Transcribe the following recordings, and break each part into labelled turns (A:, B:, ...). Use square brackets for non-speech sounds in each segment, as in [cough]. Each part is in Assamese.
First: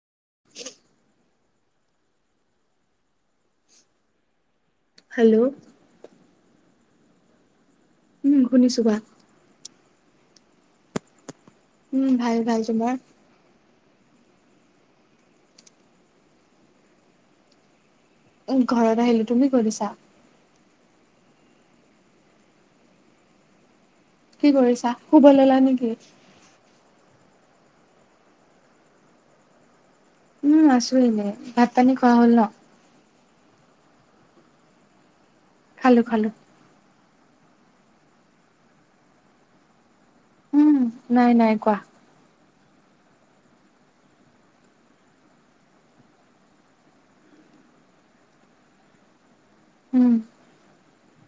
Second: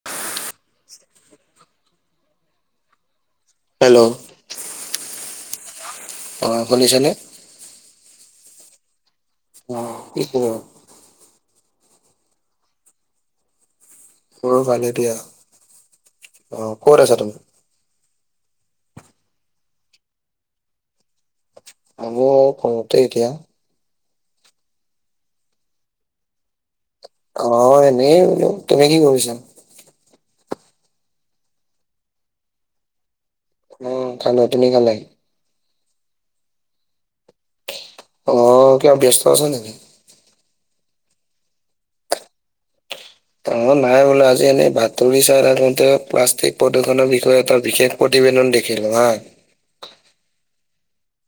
A: [unintelligible] হেল্ল'
B: হেল্ল'
A: অ' শুনিছানে?
B: উম্ শুনিছো কোৱা।
A: অ' কি [unintelligible]
B: উম্ ভাল ভাল তোমাৰ?
A: মোৰ ভালে দিয়া। অ' কত আছা তুমি?
B: উ্ ঘৰত আহিলো তুমি ক'ত আছা?
A: [unintelligible] ঘৰতে এতিয়া।
B: কি কৰিছা, শুব ললা নেকি?
A: অ' এনেই বলো তুমি কি কৰিছা।
B: উম্ আছো এনে ভাত পানি খোৱা হ'ল ন।
A: উম্ খালো। তুমি খালা?
B: খালো খালো।
A: অ' কিবা ব্যস্ত আছা নেকি?
B: উম নাই নাই কোৱা।
A: অ' নাই বোলো আজি এনে বাতৰি চাই থাকোঁতে প্লাষ্টিক প্ৰদূষণৰ বিষয়ে এটা বিশেষ প্ৰতিবেন দেখিলো হা।
B: উম্।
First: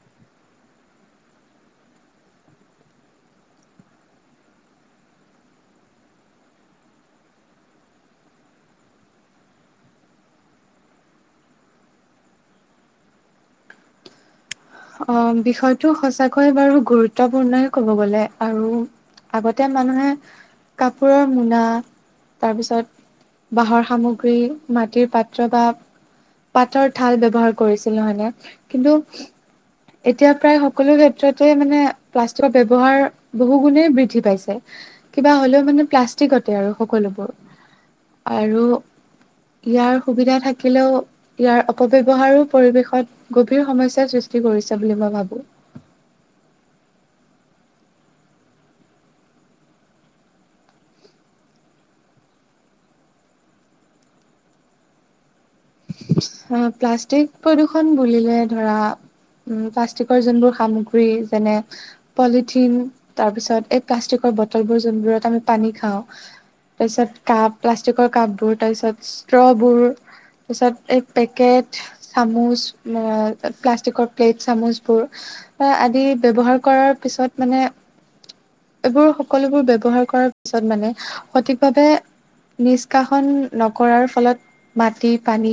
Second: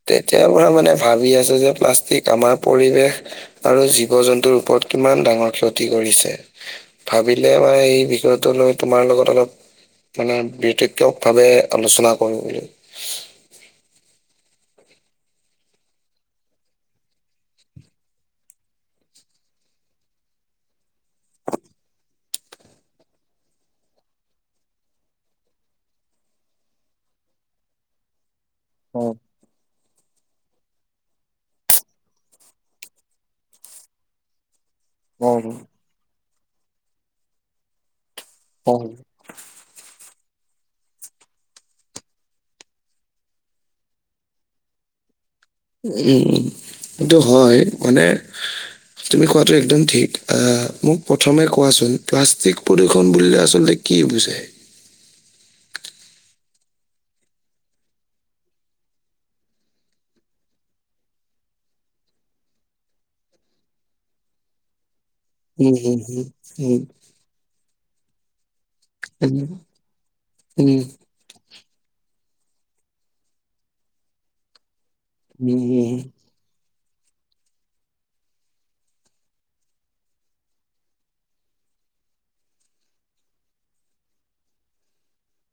A: তেতিয়াৰ পৰা মানে ভাবি আছোঁ যে, প্লাষ্টিক আমাৰ পৰিৱেশ আৰু জীৱ-জন্তুৰ ওপৰত কিমান ডাঙৰ ক্ষতি কৰিছে। ভাবিলে মই এই বিষয়টো লৈ তোমাৰ লগত অলপ মানে বিতক্য ভাৱে আলোচনা কৰিম বুলি।
B: অ বিষয়টো সঁচাকৈয়ে বাৰু গুৰুত্বপূৰ্ণই ক'ব গলে, আৰু আগতে মানুহে কাপোৰৰ মোনা, তাৰপিছত বাঁহৰ সামগ্ৰী মাটিৰ পাত্ৰ বা পাতৰ থাল ব্যৱহাৰ কৰিছিল নহয়নে। কিন্তু
A: অ',
B: এতিয়া প্ৰায় সকলো ক্ষেত্ৰতে মানে, প্লাষ্টিকৰ ব্যৱহাৰ বহু গুণে বৃদ্ধি পাইছে। কিবা
A: অ',
B: হ'লেও মানে প্লাষ্টিকতে আৰু সকলোবোৰ। আৰু
A: অ'।
B: ইয়াৰ সুবিধা থাকিলেও ইয়াৰ অপব্যৱহাৰো পৰিৱেশত গভীৰ সমস্যাৰ সৃষ্টি, কৰিছে বুলি মই ভাবোঁ।
A: উম' সেইটো হয় মানে, তুমি কোৱাটো একদম ঠিক, আহ মোক প্ৰথমে কোৱাচোন প্লাষ্টিক প্ৰদূৰ্ষণ বুলিলে আচলতে, কি বুজায়।
B: অ' প্লাষ্টিক প্ৰদূৰষণ বুলিলে ধৰা, উ প্লাষ্টিকৰ যোনবোৰ সামগ্ৰী যেনে, পলিথিন তাৰ পিছত এই প্লাষ্টিকৰ বটলবোৰ যোনবোৰত আমি, পানী
A: উম, হম,
B: খাওঁ।
A: হম,
B: তাৰপিছত কাপ, প্লাষ্টিকৰ কাপ বোৰ তাৰপিছত
A: উম,
B: ষ্ট্ৰবোৰ, তাৰ
A: উম,
B: পিছত এই পেকেট, চামুচ, প্লাষ্টিকৰ প্লেট চামুচ। বোৰ
A: উম,
B: আদি ব্যৱহাৰ কৰাৰ পিছত মানে, এইবোৰ সকলোবোৰ ব্যৱহাৰ কৰাৰ পিছত মানে সঠিকভাৱে, নিষ্কাশন নকৰাৰ ফলত মাটিত, পানী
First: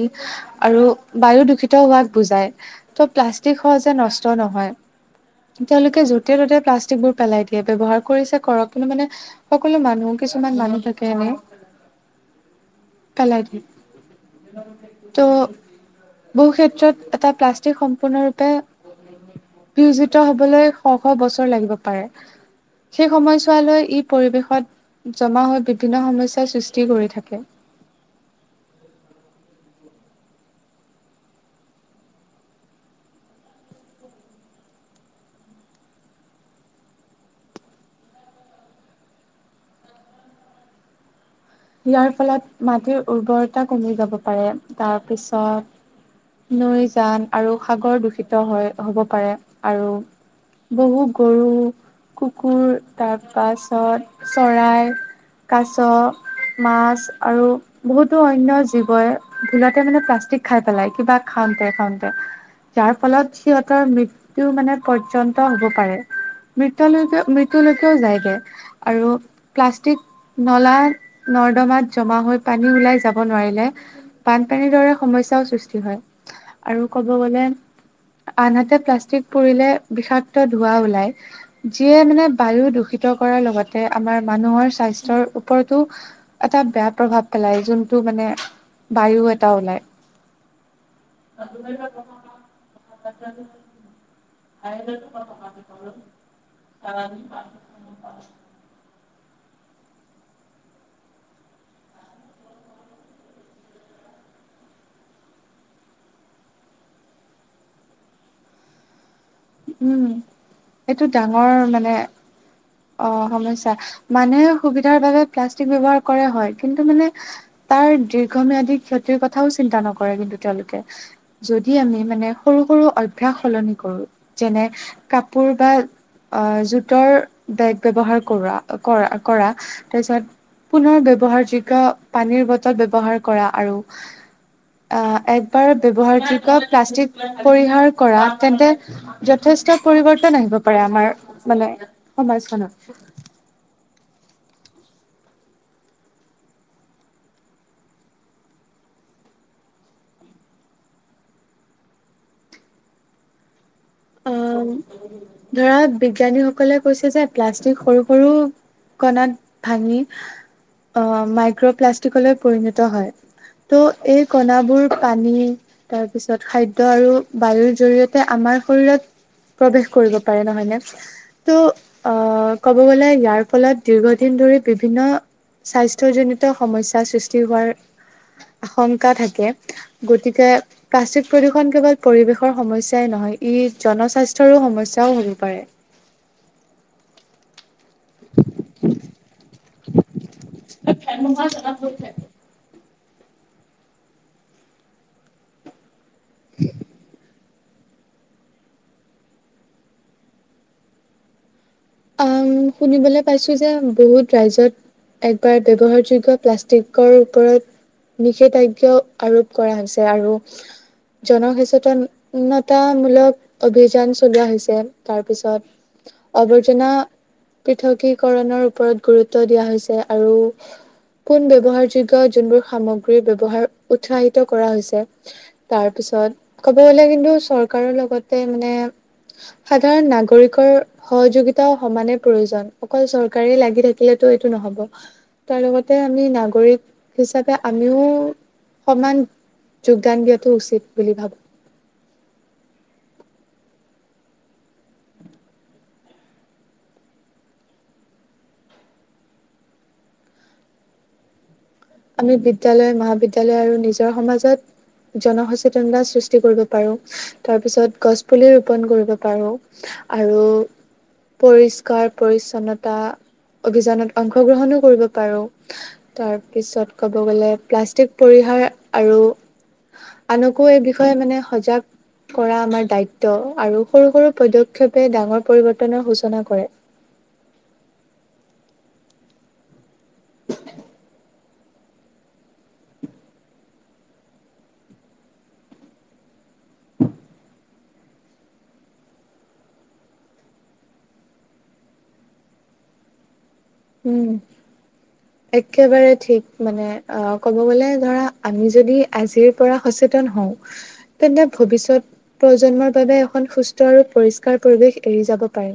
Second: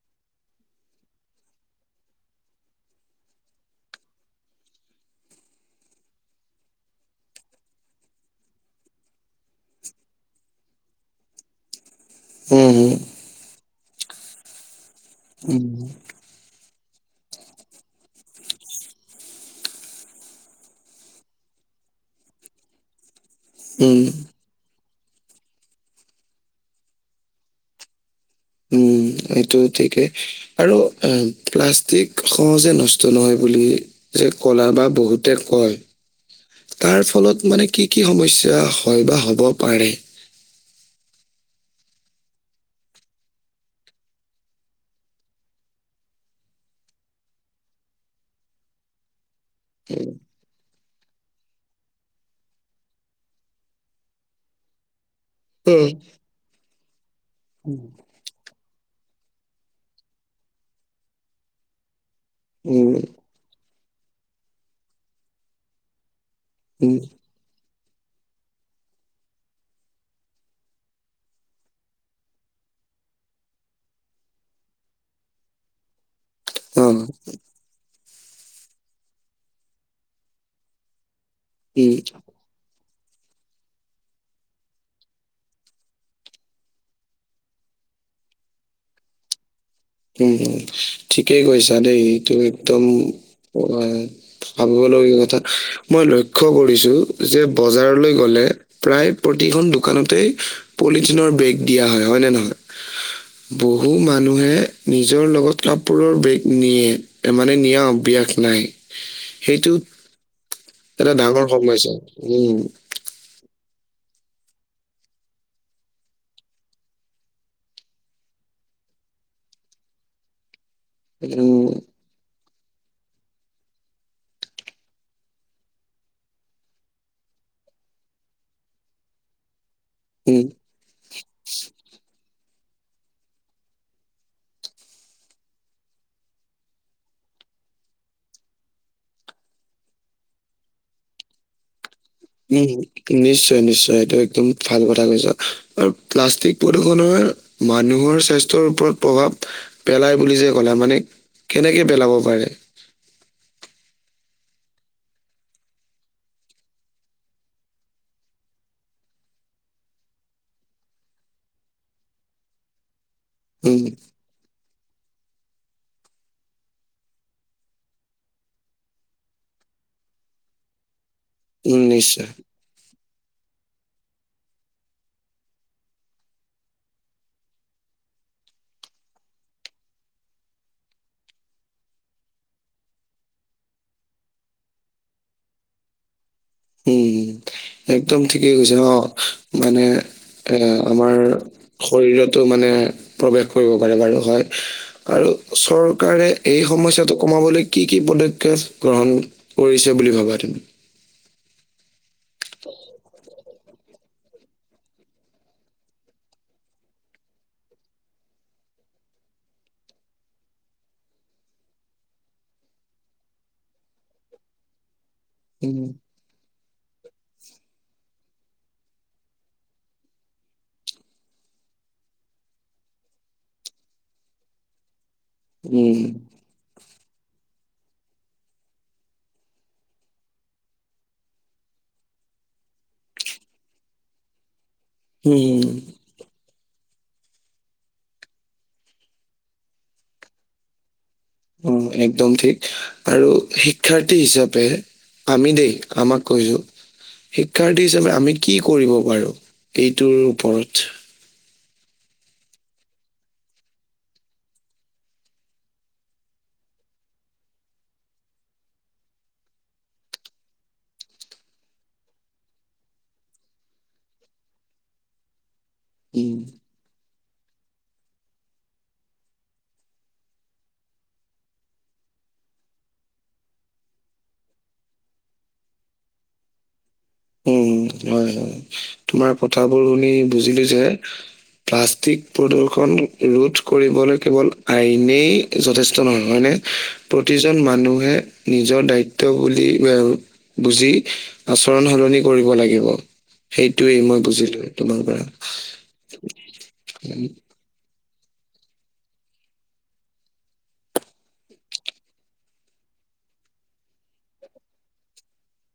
B: আৰু বায়ু দূষিত হোৱাক বুজাই। ত' প্লাষ্টিক সহজে নষ্ট নহয়। তেওঁলোকে য'তে ত'তে প্লাষ্টিক বোৰ পেলাই দিয়ে। ব্যৱহাৰ কৰিছে কৰক কিন্তু মানে, সকলো মানুহ কিছুমান মানুহ থাকে এনেই,
A: উম'
B: পেলাই দিয়ে ত'
A: হুম, উম,
B: বহু ক্ষেত্ৰত এটা প্লাষ্টিক সম্পূৰ্ণৰূপে বিয়োজিত হবলৈ শ শ বছৰ লাগিব পাৰে। সেই সময়ত, বিদ্যালয়ৰ
A: উম,
B: ই পৰিৱেশত জমা হৈ বিভিন্ন সমস্যাৰ সৃষ্টি কৰি থাকে।
A: উম' এইটো ঠিকেই। আৰু এ প্লাষ্টিক সহজে নষ্ট নহয় বুলি, যে কলা বা বহুতে কয়, তাৰ ফলত মানে কি কি সমস্যা হয় বা হ'ব পাৰে।
B: ইয়াৰ ফলত মাটিৰ উৰ্বৰতা কমি যাব পাৰে তাৰ পিছত, নৈ জান আৰু সাগৰ দূষিত হয়, হ'ব পাৰে। আৰু, বহু গৰু কুকুৰ তাৰ পাছত চৰাই, কাছ,
A: উম,
B: মাছ আৰু বহুতো অন্য জীৱই, ভুলতে মানে প্লাষ্টিক খাই পেলাই। কিবা খাওঁতে খাওঁতে
A: উম,
B: যাৰ ফলত সিহতৰ মৃত্যু মানে পৰ্যন্ত হ'ব পাৰে মৃত্য
A: উম,
B: লৈকে মৃত্যু, লৈকেও যায়গৈ আৰু প্লাষ্টিক নলা, নৰ্দমাত জমা হৈ পানী ওলাই যাব নোৱাৰিলে বানপানীৰ দৰে সমস্যাও সৃষ্টি হয়। আৰু
A: অ', উম,
B: কব গলে আনহাতে প্লাষ্টিক পুৰিলে বিষাক্ত ধোৱা ওলায়। যিয়ে মানে বায়ু দূষিত কৰাৰ লগতে আমাৰ মানুহৰ স্বাস্থ্যৰ ওপৰতো। এটা বেয়া প্ৰভাৱ পেলাই যোনটো মানে বায়ু এটা ওলায়।
A: উম' ঠিকেই কৈছা দেই এইটো একদম হয় ভাবিবলগীয়া কথা। মই লক্ষ্য কৰিছোঁ যে বজাৰলৈ গ'লে, প্ৰায় প্ৰতিখন দোকানতেই পলিথিনৰ বেগ দিয়া হয় হয় নে নহয়। বহু মানুহে, নিজৰ লগত কাপোৰৰ বেগ নিয়ে, মানে নিয়া অভ্যাস নাই সেইটো
B: উম' এইটো
A: এটা
B: ডাঙৰ
A: সমস্যা
B: মানে,
A: উম,
B: অ' সমস্যা মানুহে সুবিধাৰ বাবে প্লাষ্টিক ব্যৱহাৰ কৰে হয়। কিন্তু মানে, তাৰ দীৰ্ঘম্যাদী ক্ষতিৰ কথাও চিন্তা নকৰে কিন্তু তেওঁলোকে।
A: উম,
B: যদি আমি মানে সৰু সৰু অভ্যাস সলনি কৰোঁ। যেনে কাপোৰ বা অ জুটৰ বেগ ব্যৱহাৰ কৰোৱা কৰা কৰা
A: উম।
B: তাৰপিছত। পুনৰ ব্যৱহাৰ যোগ্য পানীৰ বটল ব্যৱহাৰ কৰা আৰু আহ একবাৰ ব্যৱহাৰ যোগ্য প্লাষ্টিক পৰিহাৰ কৰা তেন্তে যথেষ্ট পৰিৱৰ্তন আহিব পাৰে আমাৰ মানে সমাজখনত
A: উম। নিশ্চয় নিশ্চয় এইটো একদম ভাল কথা কৈছ আৰু প্লাষ্টিক প্ৰদূৰষণৰ মানুহৰ স্বাস্থ্যৰ ওপৰত প্ৰভাৱ পেলাই বুলি যে ক'লে মানে কেনেক পেলাব পাৰে।
B: অ ধৰা বিজ্ঞানীসকলে কৈছে যে প্লাষ্টিক সৰু সৰু কণাত ভাঙি আহ মাইক্ৰ'প্লাষ্টিকলৈ পৰিণত হয়।
A: উম
B: ত' এই কণাবোৰ পানী তাৰপিছত খাদ্য আৰু বায়ুৰ জৰিয়তে আমাৰ শৰীৰত প্ৰৱেশ কৰিব পাৰে নহয়নে।
A: উম
B: ত'
A: নিশ্চয়।
B: আহ ক'ব গ'লে ইয়াৰ ফলত দীৰ্ঘদিন ধৰি বিভিন্ন স্বাস্থ্যজনিত সমস্যাৰ সৃষ্টি হোৱাৰ আশংকা থাকে। গতিকে প্লাষ্টিক প্ৰদূষণ কেৱল পৰিৱেশৰ সমস্যাই নহয়। ই জনস্বাস্থ্যৰো সমস্যাও হ'ব পাৰে।
A: উম, একদম ঠিকেই কৈছে। অ', মানে এ আমাৰ শৰীৰতো মানে প্ৰৱেশ কৰিব পাৰে বাৰু হয়। আৰু চৰকাৰে এই সমস্যাটো কমাবলৈ কি কি পদক্ষেপ গ্ৰহণ কৰিছে বুলি ভাবা তুমি?
B: অ', শুনিবলৈ পাইছো যে বহুত ৰাজ্যত একবাৰ ব্যৱহাৰযোগ্য প্লাষ্টিকৰ ওপৰত নিষেধাজ্ঞা আৰোপ কৰা হৈছে। আৰু জনসচেতনতামূলক অভিযান চলোৱা হৈছে।
A: উম
B: তাৰপিছত অবৈ চিনা, পৃথকীকৰণৰ ওপৰত গুৰুত্ব দিয়া হৈছে। আৰু পোন ব্যৱহাৰযোগ্য যোনবোৰ সামগ্ৰী ব্যৱহাৰ উৎসাহিত কৰা হৈছে।
A: উম
B: তাৰপিছত ক'ব গ'লে কিন্তু চৰকাৰৰ লগতে মানে সাধাৰণ নাগৰিকৰ সহযোগিতা তা সমানে প্ৰয়োজন। অকল চৰকাৰে লাগি থাকিলেতো এইটো নহ'ব। তাৰ
A: উম
B: লগতে আমি নাগৰিক হিচাপে আমিও সমান যোগদান দিয়াটো উচিত বুলি ভাবো।
A: উম, একদম ঠিক। আৰু শিক্ষাৰ্থী হিচাপে আমি দেই আমাক কৈছো। শিক্ষাৰ্থী হিচাপে আমি কি কৰিব পাৰো এইটোৰ ওপৰত।
B: আমি বিদ্যয়ালয়, মহাবিদ্যয়ালয় আৰু নিজৰ সমাজত জনসচেতনতা সৃষ্টি কৰিব পাৰো। তাৰপিছত গছ পুলি ৰোপন কৰিব পাৰো। আৰু পৰিষ্কাৰ-পৰিচ্ছন্নতা। অভিযানত অংশগ্ৰহণো কৰিব পাৰো। তাৰ
A: উম,
B: পিছত ক'ব গ'লে প্লাষ্টিক পৰিহাৰ আৰু আনকো এই বিষয়ে মানে সজাগ কৰা আমাৰ দায়িত্ব। আৰু সৰু সৰু পদক্ষেপে ডাঙৰ পৰিৱৰ্তনৰ সূচনা কৰে।
A: উম, হয় হয়। তোমাৰ কথাবোৰ শুনি বুজিলো যে প্লাষ্টিক প্ৰদূষণ ৰোধ কৰিবলৈ কেৱল আইনে যথেষ্ট নহয় হয়নে। প্ৰতিজন মানুহে নিজৰ দায়িত্ব বুলি বুজি আচৰণ সলনি কৰিব লাগিব। সেইটোৱেই মই
B: উম,
A: বুজিলো তোমাৰ পৰা।
B: একেবাৰে ঠিক মানে অ' ক'ব গ'লে ধৰা আমি যদি আজিৰ পৰা সচেতন হওঁ তেন্তে ভৱিষ্যত প্ৰজন্মৰ বাবে এখন সুস্থ আৰু পৰিষ্কাৰ পৰিৱেশ এৰি যাব পাৰিম।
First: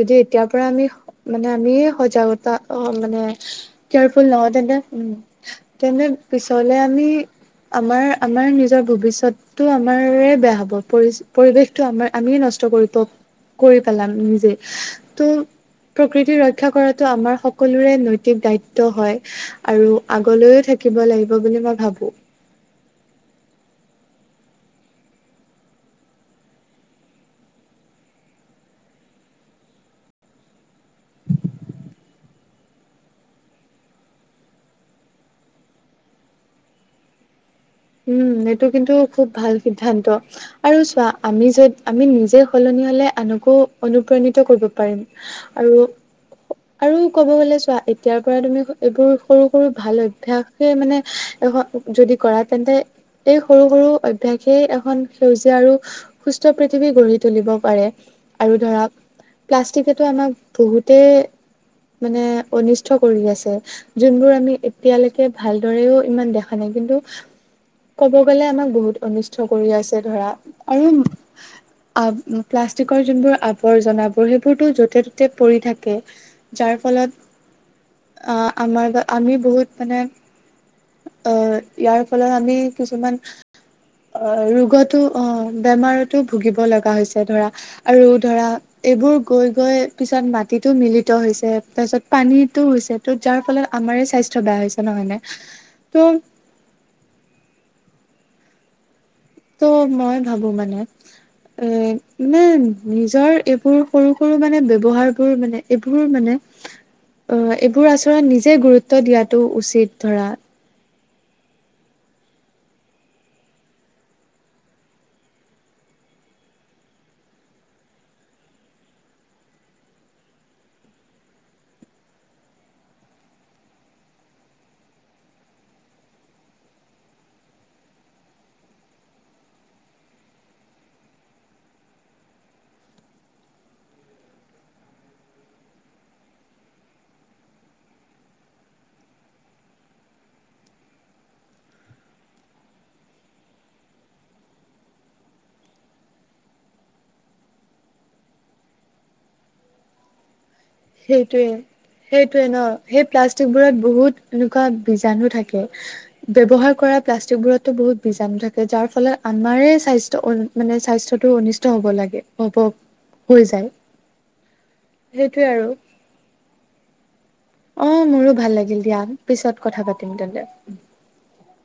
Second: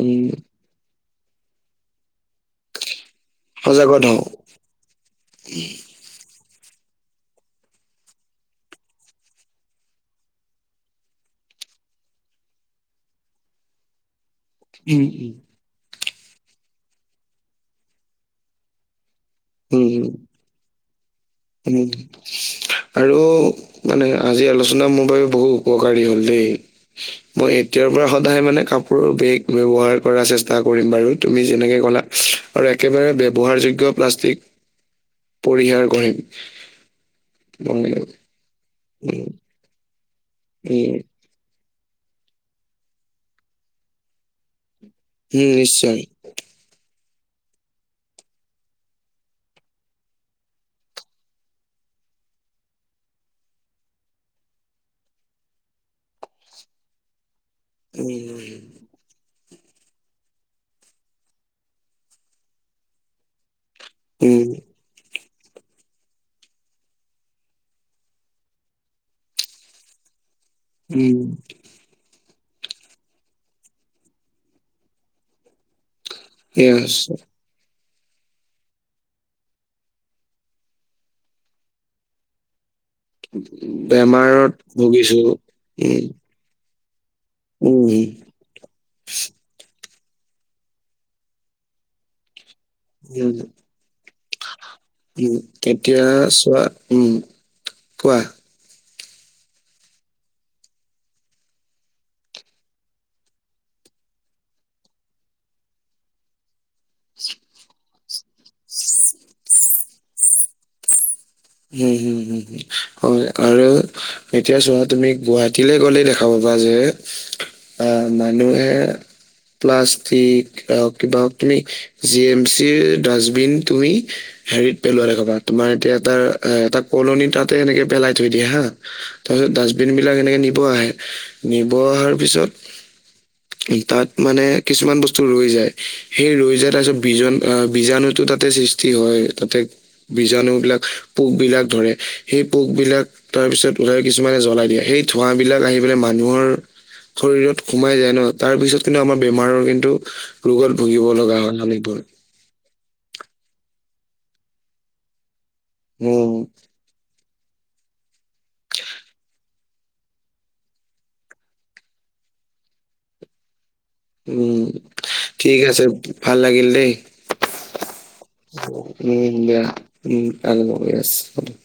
B: যদি এতিয়াৰ পৰা আমি মানে আমিয়ে সজাগতা, অ', মানে
A: সজাগত হওঁ
B: কেয়াৰফুল নহওঁ, তেন্তে উম, তেন্তে পিছলে আমি আমাৰ আমাৰ নিজৰ ভৱিষ্যত টো আমাৰে বেয়া হ'ব। পৰিচ পৰিৱেশটো আমাৰ আমিয়ে নষ্ট কৰি [unintelligible] কৰি পেলাম নিজেই।
A: উম,
B: ত' প্ৰকৃতি ৰক্ষা কৰা টো আমাৰ সকলোৰে নৈতিক দায়িত্ব হয়। আৰু
A: উম, উম,
B: আগলৈয়ো থাকিব লাগিব বুলি মই
A: উম,
B: ভাবোঁ।
A: আৰু মানে আজি আলোচনা মোৰ বাবে বহু উপকাৰী হ'ল দেই। [inaudible] মই এতিয়াৰ পৰা সদায় মানে কাপোৰৰ বেগ ব্যৱহাৰ কৰা চেষ্টা কৰিম বাৰু। তুমি যেনেকে ক'লা। আৰু একেবাৰে ব্যৱহাৰযোগ্য প্লাষ্টিক পৰিহাৰ কৰিম।
B: উম, এইটো কিন্তু
A: উম,
B: খুব ভাল সিদ্ধান্ত। আৰু চোৱা আমি য'ত আমি নিজে সলনি হ'লে আনকো অনুপ্ৰাণিত কৰিব পাৰিম।
A: উম,
B: আৰু
A: [inaudible]
B: আৰু ক'ব গ'লে চোৱা, এতিয়াৰ পৰা তুমি এইবোৰ সৰু, সৰু ভাল অভ্যাসে মানে এখন যদি কৰাত তেন্তে এই সৰু, সৰু অভ্যাসেই এখন সেউজীয়া আৰু সুস্থ পৃথিৱী গঢ়ি তুলিব পাৰে
A: উম।
B: আৰু ধৰক প্লাষ্টিকেটো আমাক বহুতেই মানে, অনিষ্ট কৰি আছে। যোনবোৰ
A: উম,
B: আমি এতিয়ালৈকে ভালদৰেও ইমান দেখা নাই কিন্তু ক'ব গলে, আমাক বহুত অনিষ্ট কৰি আছে ধৰা আৰু
A: উম,
B: আ প্লাষ্টিকৰ যোনবোৰ আৱৰ্জনাবোৰ সেইবোৰতো য'তে ত'তে পৰি থাকে। যাৰ
A: য়েছ
B: ফলত আহ আমাৰ বা আমি বহুত মানে অ', ইয়াৰ ফলত আমি কিছুমান
A: বেমাৰত
B: ৰোগটো
A: ভুগিছো।
B: অ'
A: উম,
B: বেমাৰতো ভুগিব লগা হৈছে ধৰা
A: উম,
B: আৰু ধৰা এইবোৰ গৈ, গৈ পিছত মাটিতো মিলিত হৈছে। তাৰপিছত পানীতো হৈছে ত'
A: উম,
B: যাৰ ফলত আমাৰ স্বাস্থ্য বেয়া হৈছে নহয়নে?
A: উম, এতিয়া
B: ত'
A: চোৱা উম, কোৱা!
B: ত' মই ভাবো মানে। এ মানে নিজৰ এইবোৰ সৰু, সৰু মানে ব্যৱহাৰ বোৰ মানে এইবোৰ মানে অ', এইবোৰ আচৰন নিজে গুৰুত্ব দিয়াতটো উচিত ধৰা।
A: হুম, হুম হু! হয় আৰু এতিয়া চোৱা তুমি গুৱাহাটীলৈ গ'লে দেখা পাবা যে আ, মানুহে প্লাষ্টিক আ, কিবাকিবি, জি এম চিৰ ডাষ্টবিন তুমি হেৰিত পেলোৱা দেখবা, তোমাৰ এতিয়া এটা, এটা কলনী তাতে এনেকে পেলাই থৈ দিয়ে হা! তাৰ পিছত ডাষ্টবিন বিলাক এনেকে নিব আহে, নিব অহাৰ পিছত তাত মানে কিছুমান বস্তু ৰৈ যায়, সেই ৰৈ যায় তাৰ পিছত বীজণ বীজাণুটো তাতে সৃষ্টি হয়, তাতে বীজাণুবিলাক পোকবিলাক ধৰে, সেই পোকবিলাক তাৰপিছত ওলাই কিছুমানে জ্বলাই দিয়ে সেই ধোঁৱা বিলাক আহি পেলাই মানুহৰ শৰীৰত সোমাই যায় ন, তাৰপিছত কিন্তু আমাৰ বেমাৰৰ কিন্তু ৰুগত ভূগি
B: সেইটোয়ে, সেইটোয়ে ন, সেই প্লাষ্টিক বোৰত বহুত এনেকুৱা বীজাণু থাকে।
A: উম
B: ব্যৱহাৰ কৰা প্লাষ্টিকবোৰতো বহুত বীজাণু থাকে যাৰ ফলত আমাৰে স্বাস্থ্য মানে স্বাস্থ্যতটোৰ অনিষ্ট হ'ব লাগে, হ'ব। হৈ যায়।
A: উম্
B: সেইটোৱে
A: ঠিক
B: আৰু
A: আছে, ভাল লাগিল দেই।
B: অ মোৰো ভাল লাগিল দিয়া
A: উম
B: পিছত কথা পাতিম তেন্তে
A: দিয়া [unintelligible]